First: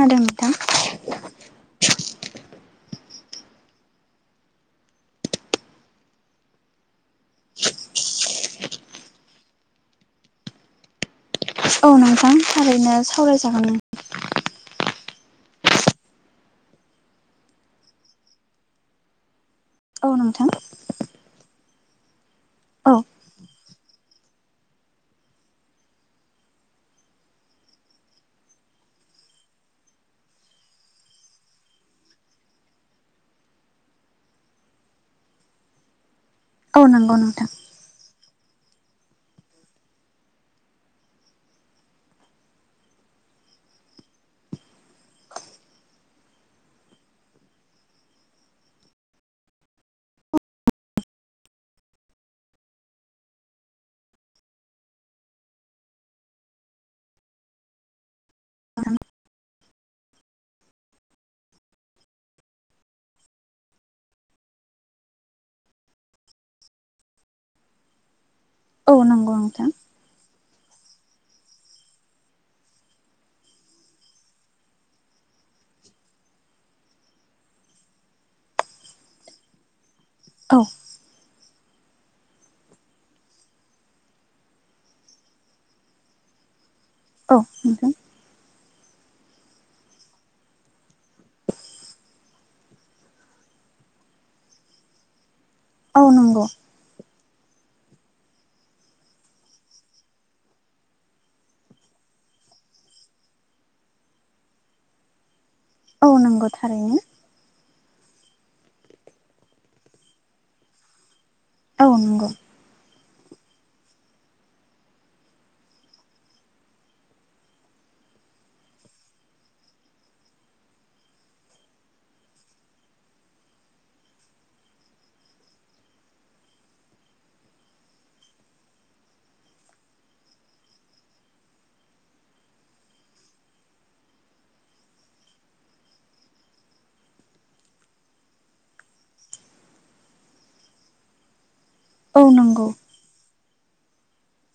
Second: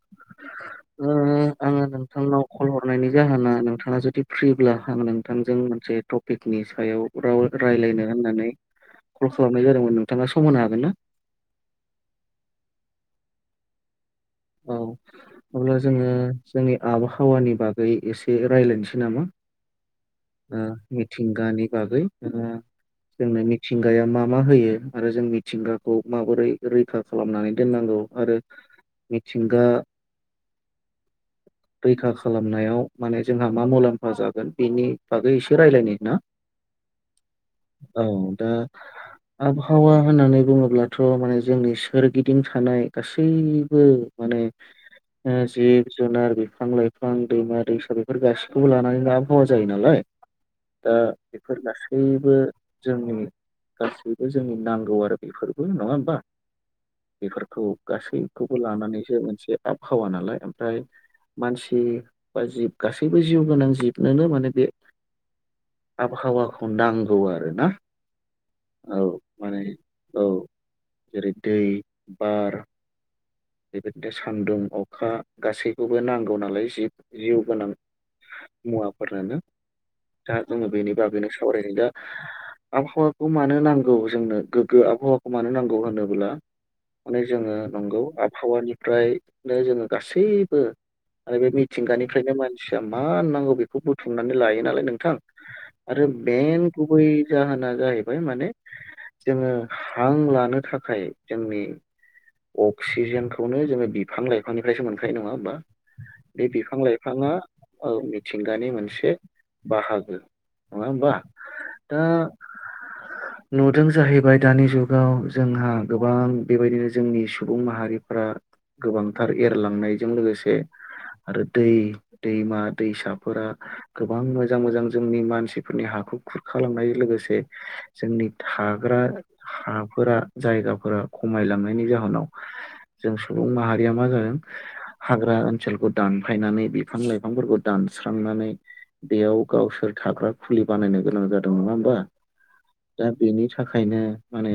खोनादों नोंथां आङो नोंथांनाव कल हरनायनि जाहोना नोंथाङा जुदि फ्रिब्ला आं नोंथांजों मोनसे टपिकनि सायाव रायलायनो होननानै कल खालामनाय जादोंमोन नोंथाङा सम होनो हागोन ना औ नोंथां थारैनो सावरायजागोन औ अब्ला जोङो जोंनि आबहावानि बागै एसे रायलायनोसै नामा औ नोंथां ओ मिथिंगानि बागै ओ औ जोंनो मिथिंगाया मा मा होयो आरो जों मिथिंगाखौ माबोरै रैखा खालामनानै दोननांगौ आरो मिथिंगा [inaudible] रैखा खालामनायाव माने जोंहा मा मुलाम्फा जागोन बेनि बागै इसे रायलायनि ना औ नंगौ नोंथां औ दा आबहावा होननानै बुङोब्लाथ' माने जोंनि सोरगिदिं थानाय गासैबो माने ओ जिब जुनार बिफां लाइफां दैमा दैसा बेफोर गासिखौबो लानानै आबहावा जायो नालाय दा बेफोर गासैबो जोंनि गासैबो जोंनि नांगौ आरो बेफोरबो नङा होमबा बेफोरखौ गासै खौबो लानानैसो मोनसे आबहावा नालाय ओमफ्राय मानसि बा जिब गासैबो जिउ गोनां जिबनोनो माने बे आबहावाखौ नांगौ आरो ना औ नंगौ नोंथां औ जेरै दै बार बेबायदिनो सान्दुं अखा गासैखौबो नांगौ नालाय जिब जिउ गोनां मुवाफोरानो दा औ जोङो बेनि बागैनो सावरायगोन दा आबहावाखौ मानो नांगौ जोंनो गोग्गो आबहावाखौ मानो नांगौ होनोब्ला माने औ जोङो नोंथां नंगौ आबहावानिफ्रायनो जोङो गासैबो आरो बे मिथिंगानिफ्रायनो मानसिया मा नांगौ बेखौ बुथुमनानै लायो नालाय नोंथां औ आरो नंगौ मेन गुबै जाहोना जाहैबाय माने जोङो हां लानो थाखाय जोंनि अक्सिजेनखौनो जोङो बिफां लाइफांनिफ्रायसो मोनखायो नङा होमबा औ नंगौ बे बिफां थारैनो लाइफाङा औ मिथिंगानि मोनसे बाहागो नङा होमबा औ दा नंगौ नुदों जाहैबाय दानि जुगाव जोंहा गोबां बेबायदिनो जोंनि सुबुं माहारि फोरा गोबांथार एरलांनायजों लोगोसे आरो दै दैमा दैसाफोरा गोबां मोजां मोजां जोंनि मानसिफोरनि हा खुर खुर खालांनायजों लोगोसे जोंनि थाग्रा हाफोरा जायगाफोराव खमायलांनायनि जाहोनाव जों सुबुं माहारिया मा जागोन हाग्रा ओनसोलखौ दानफायनानै बिफां लाइफांफोरखौ दान स्रांनानै बेयाव गावसोर थाग्रा खुलि बानायनो गोनां जादों द नङा होमबा औ नंगौ दा बेनि थाखायनो माने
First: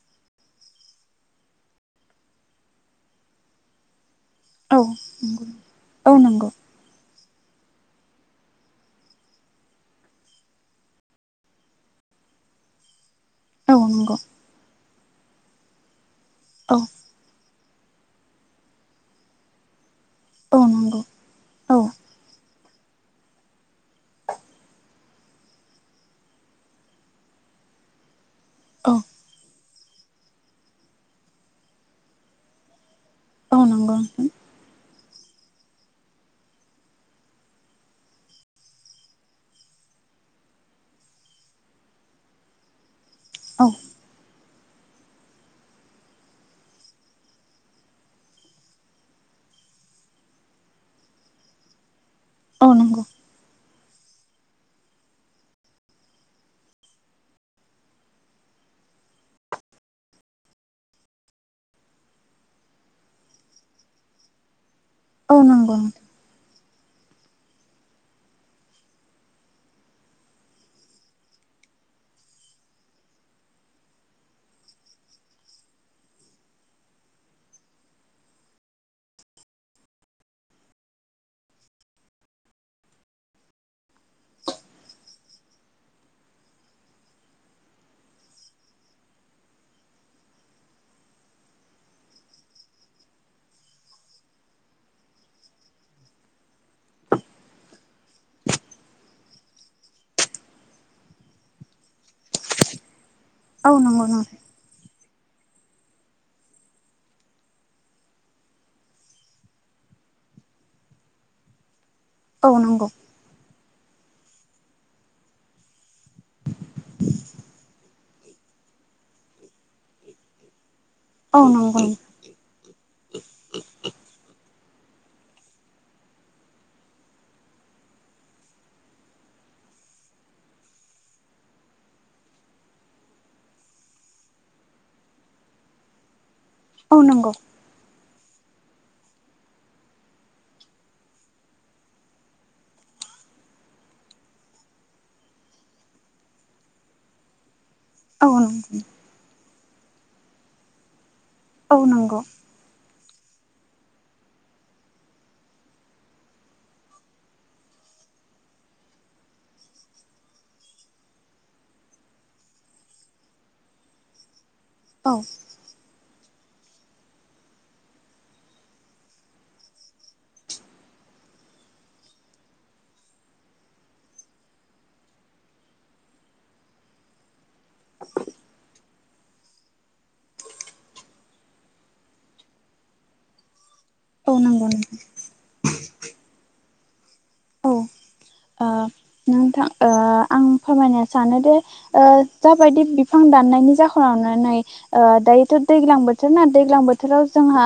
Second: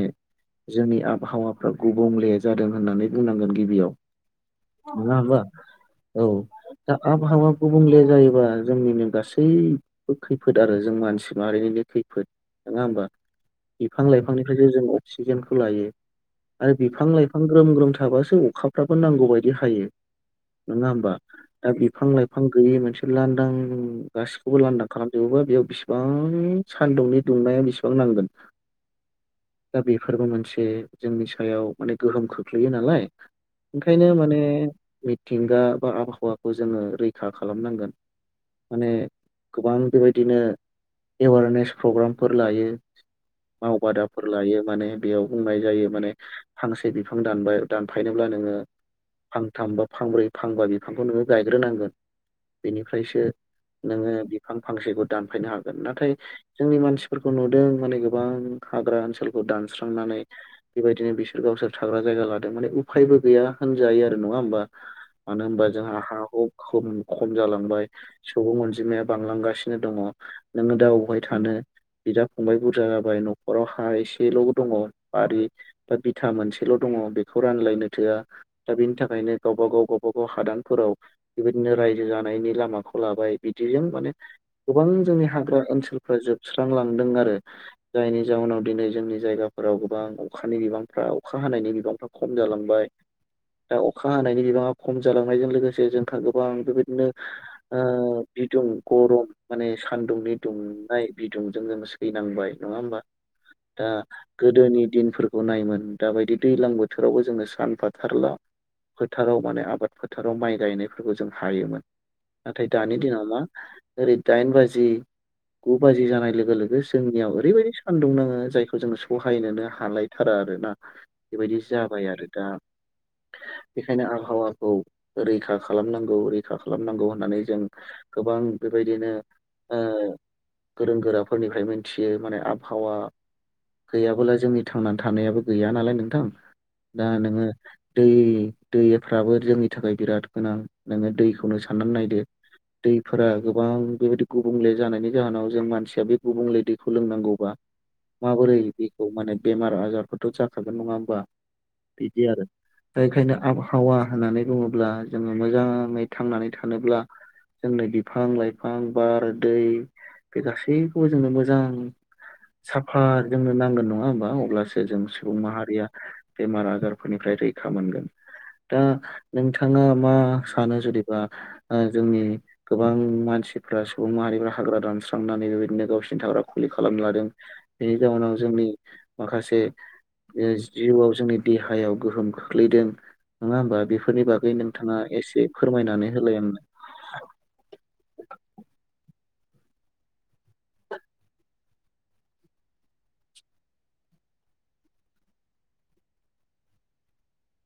जोंनि आबहावाफ्रा गुबुंले जादों होननानै बुंनांगोन गिबियाव औ नोङा होमबा नंगौ औ दा आबहावा गुबुंले जायोबा जोंनिनो गासैबो खैफोद आरो जों मानसि माहारिनिनो खैफोद नोङा होनबा औ बिफां नंगौ लाइफांनिफ्रायसो जों अक्सिजेनखौ लायो आरो औ बिफां लाइफां ग्रोम ग्रोम थाबासो अखाफ्राबो नांगौ बायदि हायो औ नङा नंगौ होमबा दा औ औ बिफां लाइफां गैयै मोनसे लांदां गासिखौबो लांदां खालामजोबोबा बेयाव बेसिबां सानदुंनि दुंनाय बेसेबां नांगोन औ दा बेफोरबो मोनसे जोंनि सायाव माने गोहोम खोख्लैयो नालाय औ नंगौ ओंखायनो नोंथां माने मि- थिंगा बा आबहावाखौ जोङो रैखा खालामनांगोन। माने गोबां बेबायदिनो एवारनेस प्रग्रामफोर लायो। औ मावबादाफोर लायो माने बेयाव बुंनाय जायो माने फांसे बिफां दानबाय दानफायनोब्ला नोङो फांथाम बा फांब्रै फांबा बिफांखौ नोङो गायग्रोनांगोन औ नंगौ बेनिफ्रायसो नोङो बिफां फांसेखौ दानफायनो हागोन नाथाय जोंनि मानसिफोरखौ नुदों माने गोबां हाग्रा ओनसोलखौ दानस्रांनानै बेबायदिनो बिसोर गावसोर थाग्रा जायगा लादों माने उफायबो गैया होनजायो आरो नङा होमबा औ मानो होनबा नंगौ जोंहा हु खम खम जालांबाय सुबुं अनजिमाया बांलांगासिनो दङ नोङो दा अबहाय थानो बिदा फंबाय बुरजा जाबाय न'खराव हा एसेल' दङ बारि बा बिथा मोनसे ल' दङ बेखौ रानलायनो थोआ दा बेनि थाखायनो गावब गाव गावबा गाव हादानफोराव बेबायदिनो रायजो जानायनि लामाखौ लाबाय बिदिजों माने गोबां जोंनि हाग्रा ओनसोलफोरा जोबस्रां लांदों आरो जायनि जाउनाव दिनै जोंनि जायगाफोराव गोबां अखानि बिबांफ्रा अखा हानायनि बिबांफ्रा खम जालांबाय। दा अखा हानायनि बिबाङा खम जालांनायजों लोगोसे जोंहा गोबां बेबायदिनो ओ बिदुं गरम माने सानदुंनि दुंनाय बिदुंजों जोङो सैनांबाय नङा होमबा औ दा नंगौ नोंथां गोदोनि दिनफोरखौ नायमोन दाबायदि दैलां बोथोरावबो जोङो सानफाथारला फोथाराव माने आबाद फोथाराव माइ गायनायफोरखौ जों हायोमोन औ नाथाय नंगौ दानि दिनाव मा ओरै दाइन बाजि गु बाजि जानाय लोगो लोगो जोंनियाव ओरैबायदि सानदुं नाङो जायखौ जोङो सहायनोनो हालायथारा आरोना। औ बेबायदि नंगौ जाबाय आरो दा बेखायनो आबहावा औ रैखा खालामनांगौ रैखा खालामनांगौ होननानै जों गोबां बेबायदिनो ओ गोरों गोराफोरनिफ्राय मोनथियो माने आबहावा गैयाब्ला जोंनि थांनानै थानायाबो गैया नालाय नोंथां औ दा नंगौ नोङो दै दैफ्राबो जोंनि थाखाय बिराद गोनां नोङो दैखौनो साननानै नायदो दैफोरा गोबां बेबायदि गुबुंले जानायनि जाहोनाव जों मानसिया बे गुबुंले दैखौ लोंनांगौबा औ माबोरै नंगौ बेखौ माने बेमार आजारफोरथ' जाखागोन नङा होमबा। औ नंगौ दा बेखायनो आबहावा होननानै बुङोब्ला जोङो मोजाङै थांनानै थानोब्ला जोंनो बिफां लाइफां बार दै बे गासैखौबो जोंनो मोजां साफा जोंनो नांगोन नङा होमबा अब्लासो जों औ सुबुं माहारिया बेमार आजारफोरनिफ्राय रैखा मोनगोन। दा नोंथाङा मा सानो जुदिबा ओ जोंनि गोबां मानसि सिफ्रा सुबुं माहारिफ्रा हाग्रा दानस्रांनानै बेबायदिनो गावसिनि थाग्रा खुलि खालामना लादों बेनि जाउनाव जों जोंनि माखासे ओ जिउआव जोंनि देहायाव गोहोम खोख्लैदों नोङा होमबा बेफोरनि औ बागै नंगौ नोंथां नोंथाङा एसे फोरमायनानै होलाय आंनो। औ ओ नोंथां ओ आं फोरमायनो सानोदे जाबायदि बिफां दाननायनि जाहोनावनो नै ओ दायोथ' दैलां बोथोर ना दैलां बोथोराव जोंहा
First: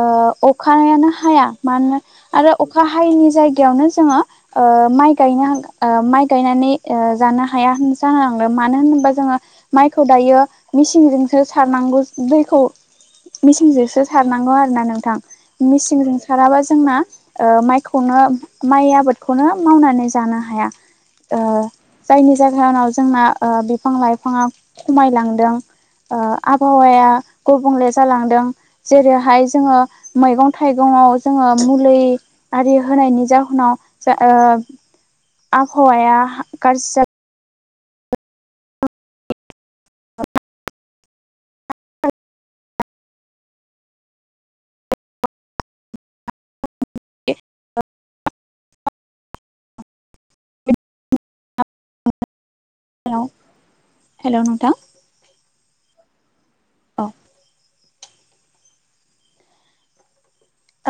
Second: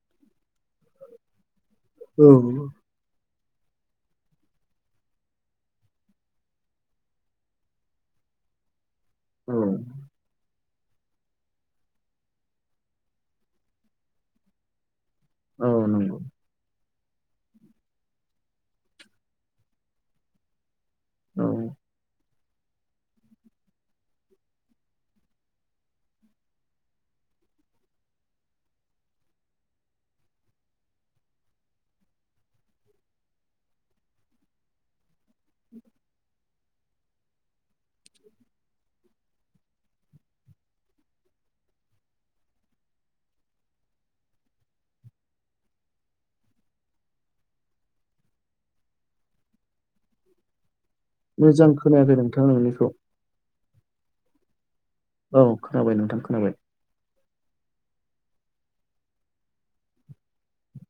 ओ ओ अखानायानो हाया मानोना औ आरो अखा हायैनि जायगायावनो जोङो ओ माइ गायनानै जानो हाया होन मानो होनोबा जों जोङो औ माइखौ दायो मेसिंजोंसो सारनांगौ दैखौ मेसिंजोंसो सारनांगौ आरोना नोंथां औ मिसिंजों नंगौ साराबा जोंना ओ माइखौनो माइ आबादखौनो मावनानै जानो हाया ओ औ जायनि जायनि जाउनाव जोंना ओ बिफां लाइफाङा खमायलांदों ओ आबहावाया गुबुंले जालांदों जेरैहाय जोङो मैगं थाइगं याव जोङो मुलै आरि होनायनि जाउनाव नाव ओ आबहावाया गाज्रि जाबाय मोजां खोनायाखै नोंथां नोंनिखौ हेलौ हेलौ नोंथां औ खोनाबाय नोंथां खोनाबाय औ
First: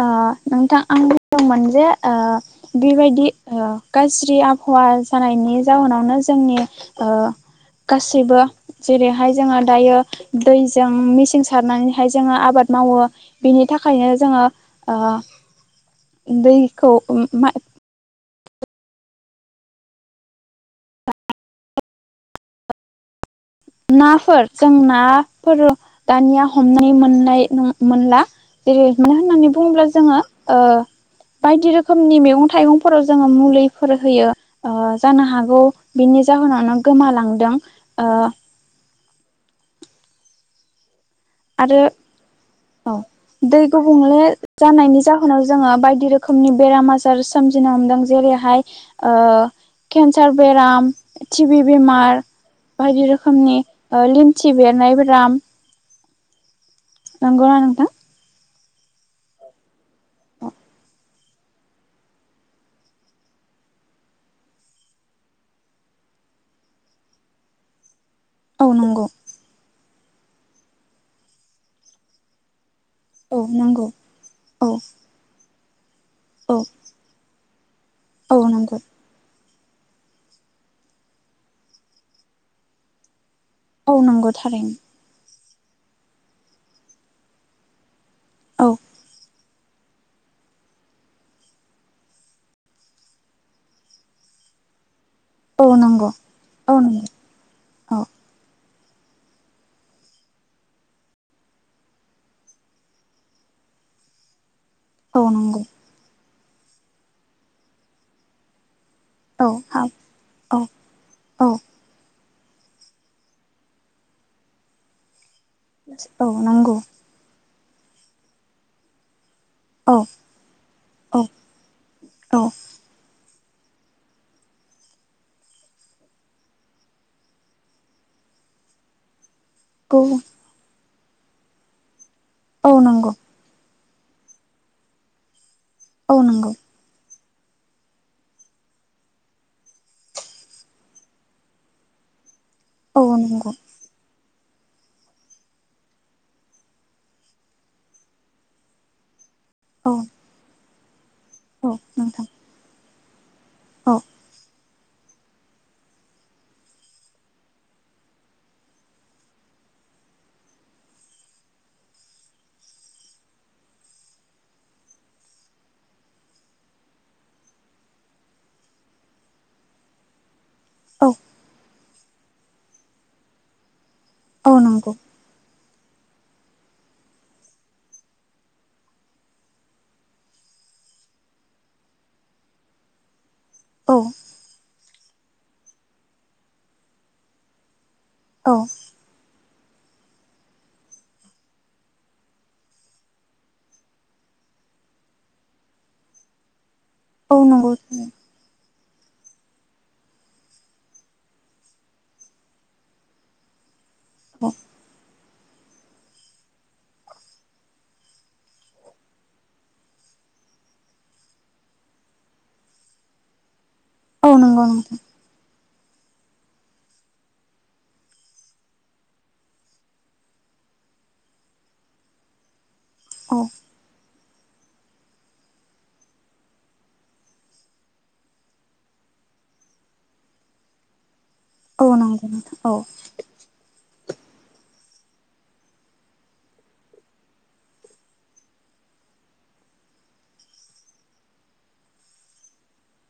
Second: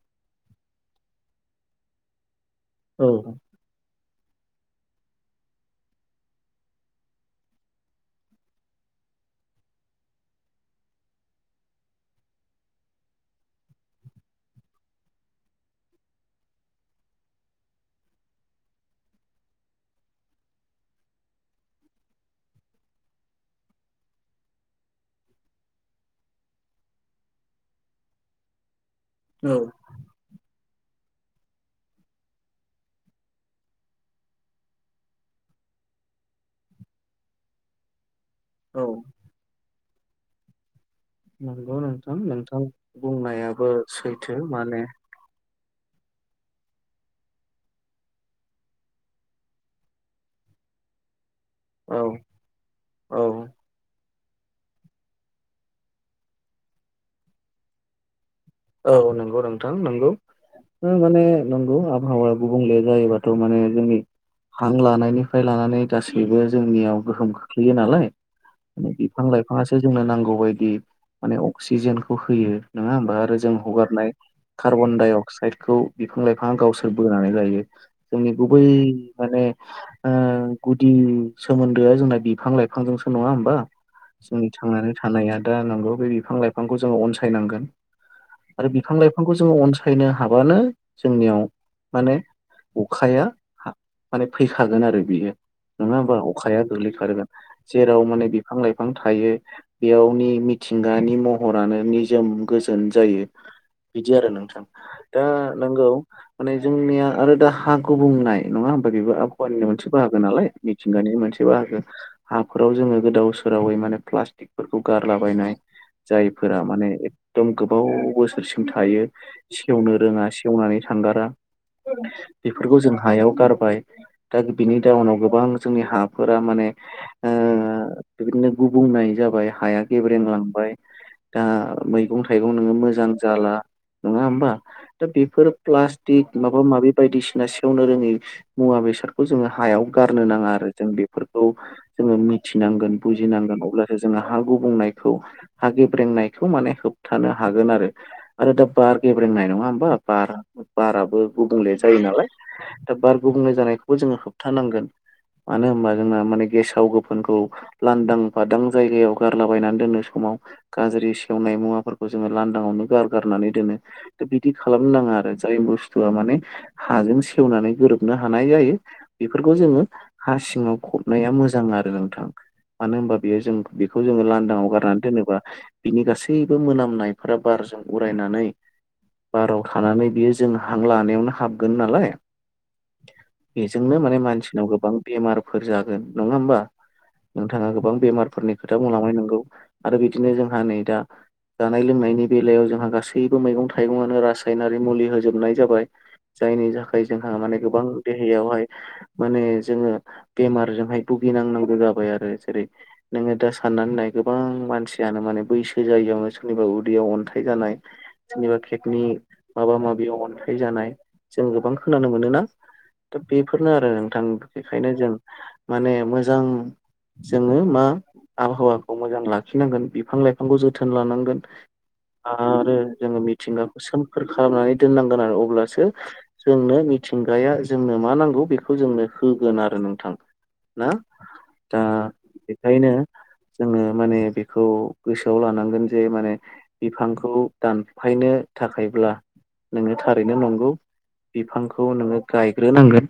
ओ नोंथां आं बुंदोंमोन जे ओ औ बेबायदि ओ गाज्रि आबहावा जानायनि जाहोनावनो जोंनि ओ गासैबो जेरैहाय जोङो दायो दैजों मेचिं सारनानैहाय जोङो आबाद मावो बिनि थाखायनो जोङो ओ दैखौ मा नाफोर जों नाफोर दानिया हमनाय मोननाय मोनला जेरै मानो होननानै औ बुङोब्ला जोङो ओ बायदि रोखोमनि मैगं थाइगंफोराव जोङो मुलिफोर होयो ओ जानो हागौ बेनि जा उनावनो गोमालांदों ओ औ नंगौ आरो नोंथां नोंथां औ दै बुंनायाबो गुबुंले सैथो माने जानायनि जाहोनाव जोङो बायदि रोखोमनि बेराम आजार सोमजिनो हमदों जेरैहाय ओ केन्सार बेराम टिभि औ बेमार बायदि औ रोखोमनि लिनथि बेरनाय बेराम नंगौना नोंथां औ नंगौ नोंथां नंगौ माने नंगौ आबहावा गुबुंले जायोबाथ' माने जोंनि हां लानायनिफ्राय लानानै गासैबो जोंनियाव गोहोम खोख्लैयो नालाय औ माने नंगौ बिफां लाइफाङासो जोंनो नांगौ बायदि माने अक्सिजेनखौ होयो नङा होमबब्ला औ जों नंगौ हगारनाय औ कार्बन डाइ अक्साइदखौ बिफां लाइफाङा औ गावसोर बोनानै लायो जोंनि औ गुबै नंगौ माने ओ गुदि सोमोनदोआ जोंना बिफां लाइफांजोंसो नङा होनबा औ बा नंगौ जोंनि थारैनो थांनानै थानाया दा नंगौ बे बिफां लाइफांखौ जोङो अनसायनांगोन आरो औ बिफां लाइफांखौ जोङो अनसायनो हाबानो जोंनियाव माने अखाया माने फैखागोन आरो बियो औ नङा नंगौ होमबा अखाया औ नंगौ गोग्लैखागोन जेराव औ माने बिफां लाइफ बिफां थायो बेयावनि मिथिंगानि महरानो निजोम गो जायो बिदि आरो नोंथां औ दा नंगौ नोंगौ माने जोंनिया आरो दा हा गुबनाय नङा होनबा बेबो औ आबहावानि हाब मोनसे बाहागो नालाय औ मिथिंगानि मोनसे औ बाहागो हाफोराव जोङो गोदाव सोरावै माने प्लास्टिकफोरखौ गारलाबायनाय औ जायफोरा नंगौ माने एकदम गोबाव बोसोरसिम थायो सेवनो औ रोङा सेवनानै औ थांगारा औ बेफोरखौ जों हायाव गारबाय दा बिनि जाउनाव गोबां जोंनि हाफोरा माने ओ बिदिनो गुबुंनाय जाबाय हाया औ गेब्रेंलांबाय दा मैगं थाइगं नोङो औ मोजां नंगौ जाला नङा होमबा दा बेफोर औ प्लास्टिक नंगौ माबा माबि बायदिसिना बिना सेवनो रोङै मुवा बेसादखौ जोङो हायाव गारनो नाङा आरो जों बेफोरखौ जोङो थिनांगोन औ नंगौ बुजिनांगोन अब्लासो जोङो हा गुब बुंनायखौ हा गेब्रेंनायखौ माने होब थानो हागोन आरो आरो दा बार गेब्रेंनाय नङा होमबा औ बार बाराबो औ गुबुंले जायो नोंथां नालाय दा बार गुबुंले औ जानायखौबो जोङो होबथानांगोन मानो होनबा जोंहा माने गेसाव गोफोनखौ लांदां फादां जायगायाव गारलाबायनानै दोनो समाव गाज्रि सेवनाय मुवाफोरखौ जोङो लांदांआवनो गारगारनानै दोनो बिदि खालामनो नाङा आरो जाय बुस्थुआ माने हाजों सेवनानै गोरोबनो हानाय जायो बेफोरखौ जोङो हा सिङाव औ फबनाया मोजां आरो नोंथां मानो होनबा बेयो जों बेखौ जोङो औ लांदांआव नंगौ गारनानै दोनोबा बिनि गासैबो मोनाम नायफोरा बारजों उरायनानै बाराव थानानै बियो जों हां लानायावनो हाबगोन नालाय [inaudible] बेजोंनो औ माने मानसिनाव गोबां बेमारफोर जागोन नङा होमबा नोंथाङा गोबां औ बेमारफोरनि खोथा बुंलांबाय नंगौ आरो बिदिनो जोंहा नै दा जानाय लोंनायनि बेलायाव जोंहा गासैबो मैगं थाइगंआनो रासायनारि मुलि होजोबनाय जाबाय जायनि थाखाय जोंहा औ माने नंगौ गोबां देहायावहाय माने जोङो बेमारजोंहाय भुगिनांनांगौ जाबाय आरो जेरै नोङो दा साननानै नाय गोबां औ मानसियानो माने बैसो जायियावनो सोरनिबा उदैयाव अन्थाइ जानाय सोरनिबा केकनि माबा माबियाव अन्थाइ जानाय जों गोबां खोनानो मोनोना दा बेफोरनो आरो नोंथां औ नंगौ बेखायनो नोंथां जों माने मोजां जोङो मा आबहावाखौ मोजां लाखिनांगोन बिफां लाइफांखौ जोथोन लानांगोन आरो जोङो औ मिथिंगाखौ सो खोर खालामनानै दोननांगोन आरो अब्लासो जोंनो मिथिंगाया जोंनो मा नांगौ बेखौ जोंनो होगोन आरो नोंथां ना दा औ नंगौ नोंथां औ बेखायनो जोङो माने बेखौ गोसोआव लानांगोन जे माने बिफांखौ दानफायनो थाखायब्ला नोङो थारैनो नंगौ बिफांखौ नोङो गायग्रोनांगोन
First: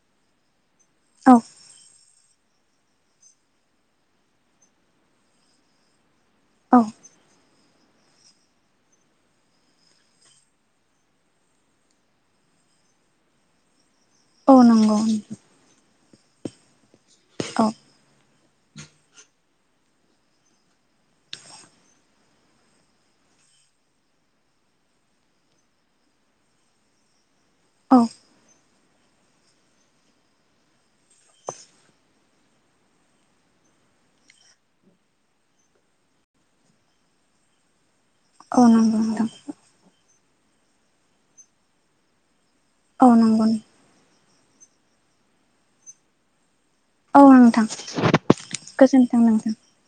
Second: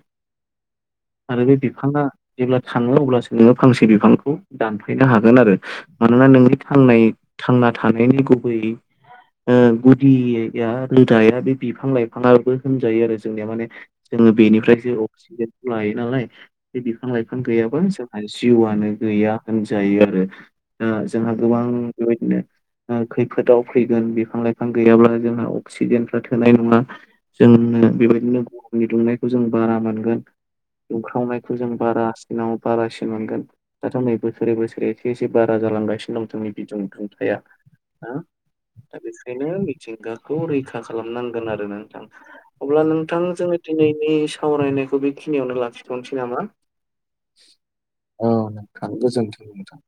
औ आरो बे बिफाङा जेब्ला थाङो अब्लासो नोङो फांसे बिफांखौ दानफायनो हागोन आरो मानोना नोंनि औ थांनाय थांना थानायनि गुबैयै ओ गुदिया रोदाया बे बिफां लाइफाङाबो होनजायो आरो जोंनिया माने जोङो औ बेनिफ्रायसो नंगौ अक्सिजेनखौ लायो नालाय बे बिफां लाइफां औ गैयाबा जों जिउआनो गैया होनजायो आरो दा जोंहा गोबां बेबायदिनो ओ खैफोदाव फैगोन बिफां लाइफां गैयाब्ला जोंहा अक्सिजेनफ्रा थोनाय नङा जोंनो औ बेबायदिनो गोहोनि दुंनायखौ जों बारा मोनगोन दुंखावनायखौ जों बारासिनाव बारासिन मोनगोन दाथ' नै बोसोरै बोसोरै एसे एसे बारा जालांगासिनो दं जोंनि बिुदुंनि दुंथाया औ दा नंगौ नोंथां बेखायनो मिथिंगाखौ रैखा खालामनांगोन आरो ना नोंथां अब्ला औ नोंथां नंगौ जोङो दिनैनि सावरायनायखौ बेखिनियावनो लाखिथ'नोसै नामा औ नोंथां गोजोनथों नोंथां